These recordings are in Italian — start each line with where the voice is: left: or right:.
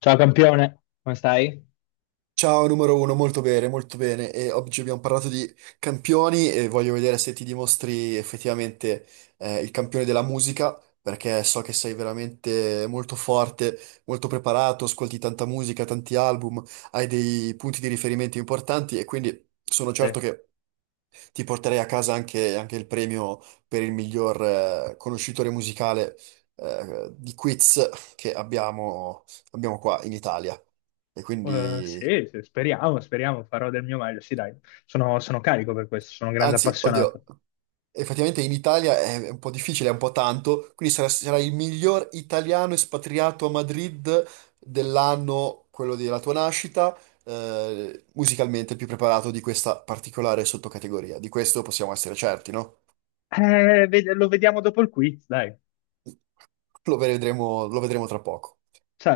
left: Ciao campione, come stai?
right: Ciao numero uno, molto bene, molto bene. E oggi abbiamo parlato di campioni e voglio vedere se ti dimostri effettivamente il campione della musica, perché so che sei veramente molto forte, molto preparato, ascolti tanta musica, tanti album, hai dei punti di riferimento importanti e quindi sono
left: Sì.
right: certo che ti porterei a casa anche il premio per il miglior conoscitore musicale di quiz che abbiamo qua in Italia. E
left: Eh,
right: quindi
left: sì, sì, speriamo, speriamo, farò del mio meglio. Sì, dai, sono carico per questo, sono un grande
right: Anzi,
left: appassionato.
right: oddio, effettivamente in Italia è un po' difficile, è un po' tanto, quindi sarai il miglior italiano espatriato a Madrid dell'anno, quello della tua nascita, musicalmente il più preparato di questa particolare sottocategoria. Di questo possiamo essere certi, no?
left: Lo vediamo dopo il quiz, dai,
right: Lo vedremo tra poco.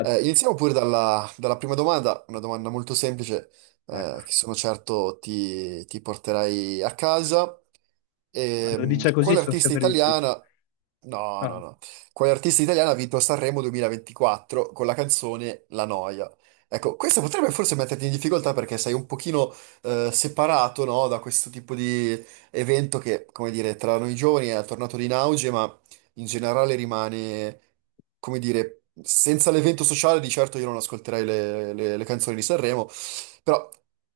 right: Iniziamo pure dalla prima domanda, una domanda molto semplice,
left: Ecco,
right: che sono certo ti porterai a casa.
left: quando dice così
right: Quale
left: sono
right: artista
left: sempre difficili.
right: italiana? No, no,
left: Ah.
right: no. Quale artista italiana ha vinto Sanremo 2024 con la canzone La Noia? Ecco, questo potrebbe forse metterti in difficoltà perché sei un pochino separato, no, da questo tipo di evento che, come dire, tra noi giovani è tornato in auge, in generale rimane, come dire, senza l'evento sociale di certo io non ascolterei le canzoni di Sanremo, però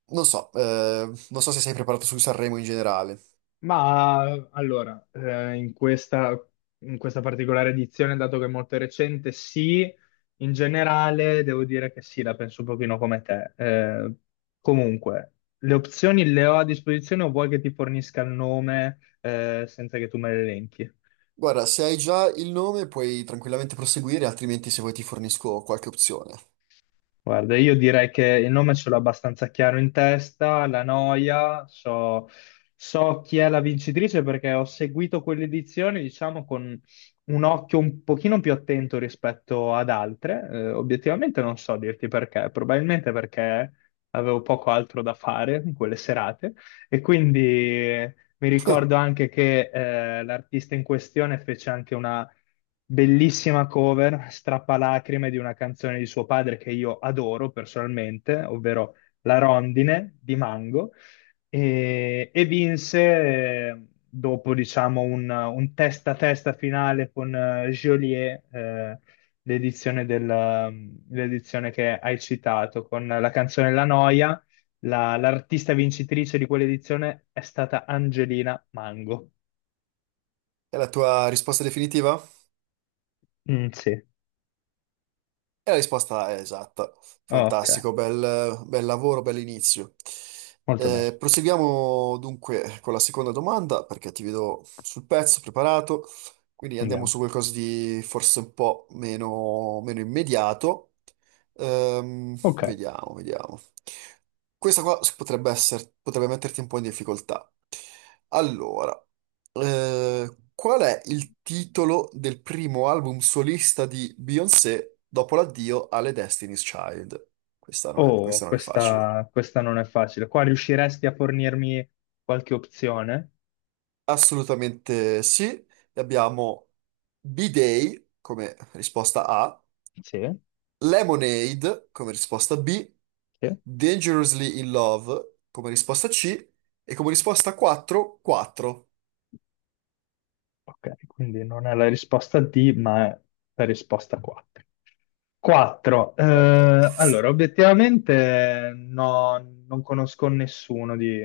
right: non so se sei preparato su Sanremo in generale.
left: Ma allora, in questa particolare edizione, dato che è molto recente, sì, in generale devo dire che sì, la penso un pochino come te. Comunque, le opzioni le ho a disposizione o vuoi che ti fornisca il nome, senza che tu me le elenchi?
right: Guarda, se hai già il nome puoi tranquillamente proseguire, altrimenti se vuoi ti fornisco qualche opzione.
left: Guarda, io direi che il nome ce l'ho abbastanza chiaro in testa, la noia, so chi è la vincitrice perché ho seguito quell'edizione, diciamo, con un occhio un pochino più attento rispetto ad altre. Obiettivamente non so dirti perché, probabilmente perché avevo poco altro da fare in quelle serate e quindi mi ricordo anche che l'artista in questione fece anche bellissima cover, strappalacrime di una canzone di suo padre che io adoro personalmente, ovvero La Rondine di Mango, e vinse dopo, diciamo, un testa a testa finale con Joliet, l'edizione del- l'edizione che hai citato, con la canzone La Noia. L'artista vincitrice di quell'edizione è stata Angelina Mango.
right: È la tua risposta definitiva?
left: Mm, sì,
right: E la risposta è esatta.
left: ok,
right: Fantastico, bel lavoro, bell'inizio.
left: molto bene,
right: Proseguiamo dunque con la seconda domanda, perché ti vedo sul pezzo, preparato. Quindi andiamo
left: andiamo.
right: su qualcosa di forse un po' meno immediato.
left: Ok,
right: Vediamo, vediamo. Questa qua potrebbe metterti un po' in difficoltà. Allora. Qual è il titolo del primo album solista di Beyoncé dopo l'addio alle Destiny's Child?
left: oh,
right: Questa non è facile.
left: questa non è facile. Qua riusciresti a fornirmi qualche opzione?
right: Assolutamente sì. Abbiamo B-Day come risposta A,
left: Sì,
right: Lemonade come risposta B,
left: sì.
right: Dangerously in Love come risposta C e come risposta 4, 4.
left: Ok, quindi non è la risposta D, ma è la risposta 4. 4.
right: Eh,
left: Allora, obiettivamente no, non conosco nessuno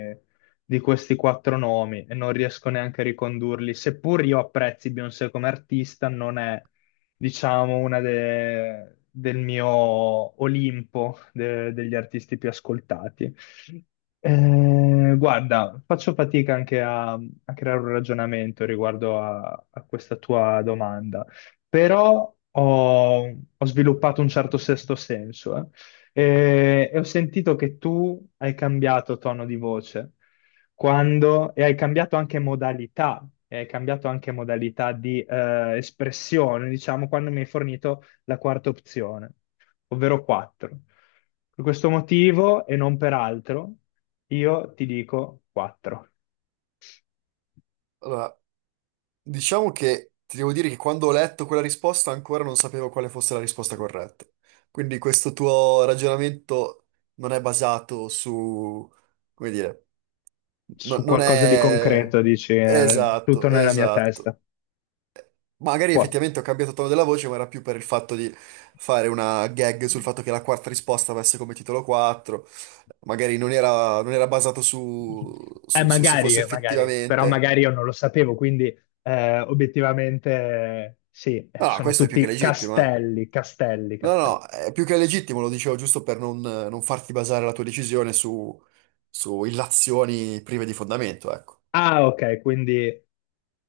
left: di questi quattro nomi e non riesco neanche a ricondurli. Seppur io apprezzi Beyoncé come artista, non è, diciamo, del mio degli artisti più ascoltati. Guarda, faccio fatica anche a creare un ragionamento riguardo a questa tua domanda, però ho sviluppato un certo sesto senso, eh. E ho sentito che tu hai cambiato tono di voce e hai cambiato anche modalità, e hai cambiato anche modalità di espressione, diciamo, quando mi hai fornito la quarta opzione, ovvero 4. Per questo motivo e non per altro, io ti dico 4.
right: allora, diciamo che ti devo dire che quando ho letto quella risposta ancora non sapevo quale fosse la risposta corretta. Quindi questo tuo ragionamento non è basato su, come dire,
left: Su
right: non
left: qualcosa di
right: è...
left: concreto, dici,
right: Esatto,
left: tutto nella mia
right: esatto.
left: testa.
right: Magari
left: Puoi.
right: effettivamente ho cambiato tono della voce, ma era più per il fatto di fare una gag sul fatto che la quarta risposta avesse come titolo 4. Magari non era basato su se fosse
left: Magari, magari, però
right: effettivamente...
left: magari io non lo sapevo, quindi obiettivamente sì,
right: Ah,
left: sono
right: questo è più che
left: tutti
right: legittimo, eh.
left: castelli, castelli,
right: No, no,
left: castelli.
right: è più che legittimo, lo dicevo giusto per non farti basare la tua decisione su illazioni prive di fondamento, ecco.
left: Ah, ok, quindi,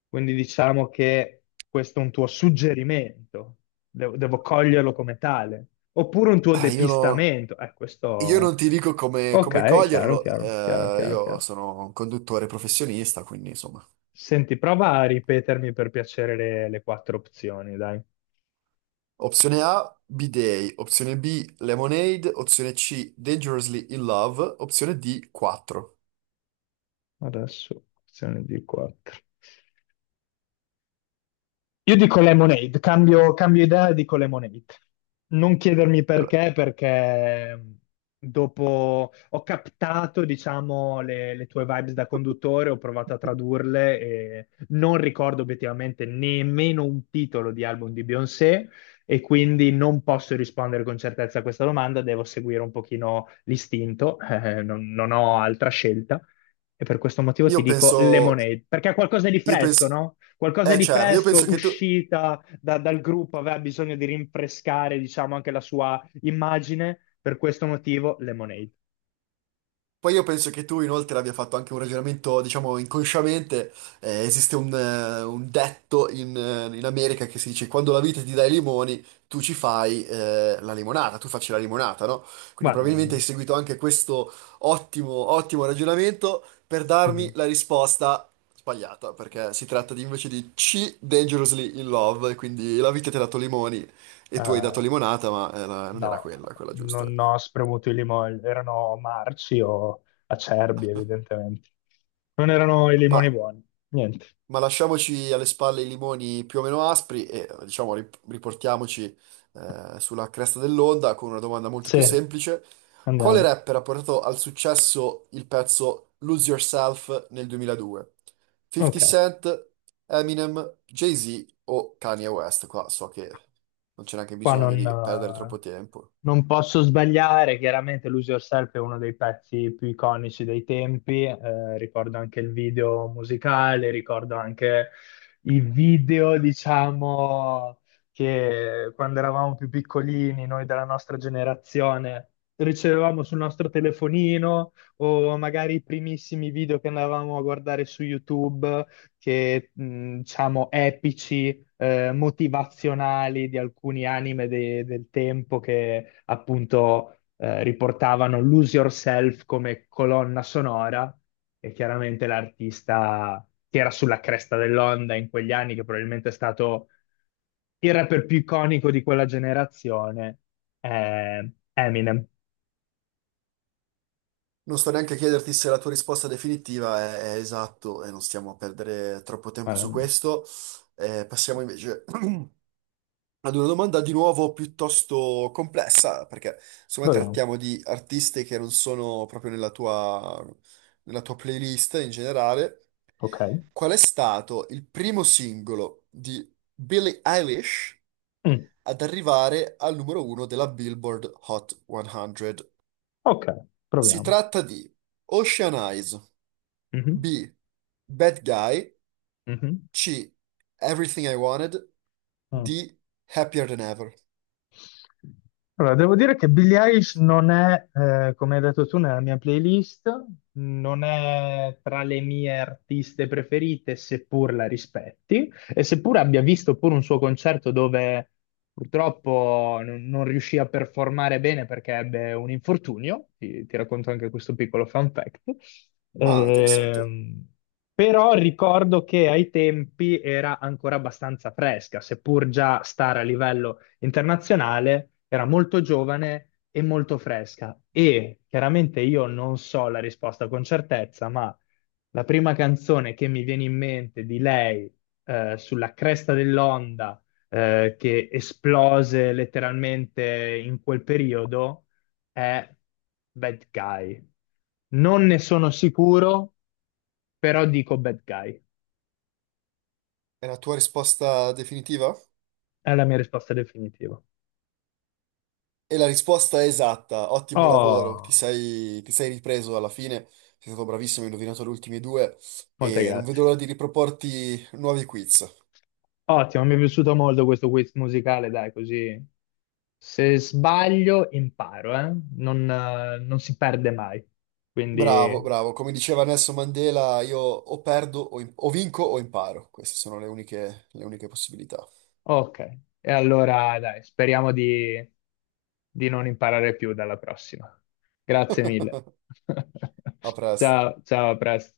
left: quindi diciamo che questo è un tuo suggerimento, devo coglierlo come tale, oppure un tuo
right: Ah,
left: depistamento.
right: io
left: Questo...
right: non ti dico come
left: Ok, chiaro,
right: coglierlo,
left: chiaro, chiaro, chiaro,
right: io
left: chiaro.
right: sono un conduttore professionista, quindi insomma.
left: Senti, prova a ripetermi per piacere le quattro opzioni, dai.
right: Opzione A, B-Day, opzione B, Lemonade, opzione C, Dangerously in Love, opzione D, 4.
left: Adesso, opzione di quattro. Io dico Lemonade, cambio idea e dico Lemonade. Non chiedermi
right: Allora,
left: perché, perché dopo ho captato, diciamo, le tue vibes da conduttore, ho provato a tradurle e non ricordo obiettivamente nemmeno un titolo di album di Beyoncé e quindi non posso rispondere con certezza a questa domanda, devo seguire un pochino l'istinto, non ho altra scelta e per questo motivo ti
right: Io
left: dico
right: penso,
left: Lemonade, perché è qualcosa di
right: io
left: fresco,
right: penso,
left: no? Qualcosa
right: eh
left: di
right: certo, io penso
left: fresco,
right: che tu,
left: dal gruppo, aveva bisogno di rinfrescare, diciamo, anche la sua immagine. Per questo motivo, Lemonade.
right: poi io penso che tu inoltre abbia fatto anche un ragionamento, diciamo, inconsciamente. Esiste un detto in America che si dice quando la vita ti dà i limoni, tu ci fai la limonata, tu facci la limonata, no? Quindi
left: Guarda,
right: probabilmente hai seguito anche questo ottimo ragionamento per darmi
left: mm,
right: la risposta sbagliata, perché si tratta di, invece di C, Dangerously in Love, e quindi la vita ti ha dato limoni e tu hai dato
left: eh,
right: limonata, ma non era
left: no,
right: quella giusta.
left: non ho spremuto i limoni, erano marci o acerbi, evidentemente. Non erano i limoni
right: Ma
left: buoni. Niente.
right: Ma lasciamoci alle spalle i limoni più o meno aspri e diciamo riportiamoci sulla cresta dell'onda con una domanda molto più
left: Sì,
right: semplice. Quale
left: andiamo.
right: rapper ha portato al successo il pezzo Lose Yourself nel 2002? 50
left: Ok.
right: Cent, Eminem, Jay-Z o Kanye West? Qua so che non c'è neanche
left: Qua
right: bisogno
left: non,
right: di perdere
left: eh,
right: troppo tempo.
left: non posso sbagliare, chiaramente Lose Yourself è uno dei pezzi più iconici dei tempi, ricordo anche il video musicale, ricordo anche i video, diciamo, che quando eravamo più piccolini, noi della nostra generazione, ricevevamo sul nostro telefonino o magari i primissimi video che andavamo a guardare su YouTube, che, diciamo, epici motivazionali di alcuni anime del tempo che appunto riportavano Lose Yourself come colonna sonora e chiaramente l'artista che era sulla cresta dell'onda in quegli anni, che probabilmente è stato il rapper più iconico di quella generazione, è Eminem.
right: Non sto neanche a chiederti se la tua risposta definitiva è esatto e non stiamo a perdere troppo tempo su
left: Ehm,
right: questo. Passiamo invece ad una domanda di nuovo piuttosto complessa, perché secondo me
left: Proviamo.
right: trattiamo di artisti che non sono proprio nella tua, playlist in generale.
left: Ok.
right: Qual è stato il primo singolo di Billie Eilish
left: Mm.
right: ad arrivare al numero uno della Billboard Hot 100?
left: Ok,
right: Si
left: proviamo.
right: tratta di Ocean Eyes,
left: Mhm.
right: B. Bad Guy,
left: Mhm.
right: C. Everything I Wanted,
left: Mm.
right: D. Happier Than Ever.
left: Allora, devo dire che Billie Eilish non è, come hai detto tu, nella mia playlist, non è tra le mie artiste preferite, seppur la rispetti, e seppur abbia visto pure un suo concerto dove purtroppo non riuscì a performare bene perché ebbe un infortunio, ti racconto anche questo piccolo fun fact.
right: Ah, interessante.
left: Ehm, però ricordo che ai tempi era ancora abbastanza fresca, seppur già stare a livello internazionale, era molto giovane e molto fresca. E chiaramente io non so la risposta con certezza, ma la prima canzone che mi viene in mente di lei, sulla cresta dell'onda, che esplose letteralmente in quel periodo, è Bad Guy. Non ne sono sicuro, però dico Bad Guy.
right: È la tua risposta definitiva?
left: È la mia risposta definitiva.
right: E la risposta è esatta, ottimo lavoro,
left: Oh,
right: ti sei ripreso alla fine, sei stato bravissimo, hai indovinato le ultime due
left: molte
right: e non vedo
left: grazie.
right: l'ora di riproporti nuovi quiz.
left: Ottimo, mi è piaciuto molto questo quiz musicale, dai, così se sbaglio imparo, eh? Non si perde mai.
right: Bravo,
left: Quindi,
right: bravo, come diceva Nelson Mandela, io o perdo, o vinco o imparo, queste sono le uniche possibilità.
left: ok. E allora, dai, speriamo di non imparare più dalla prossima. Grazie mille.
right: A presto.
left: Ciao, ciao, a presto.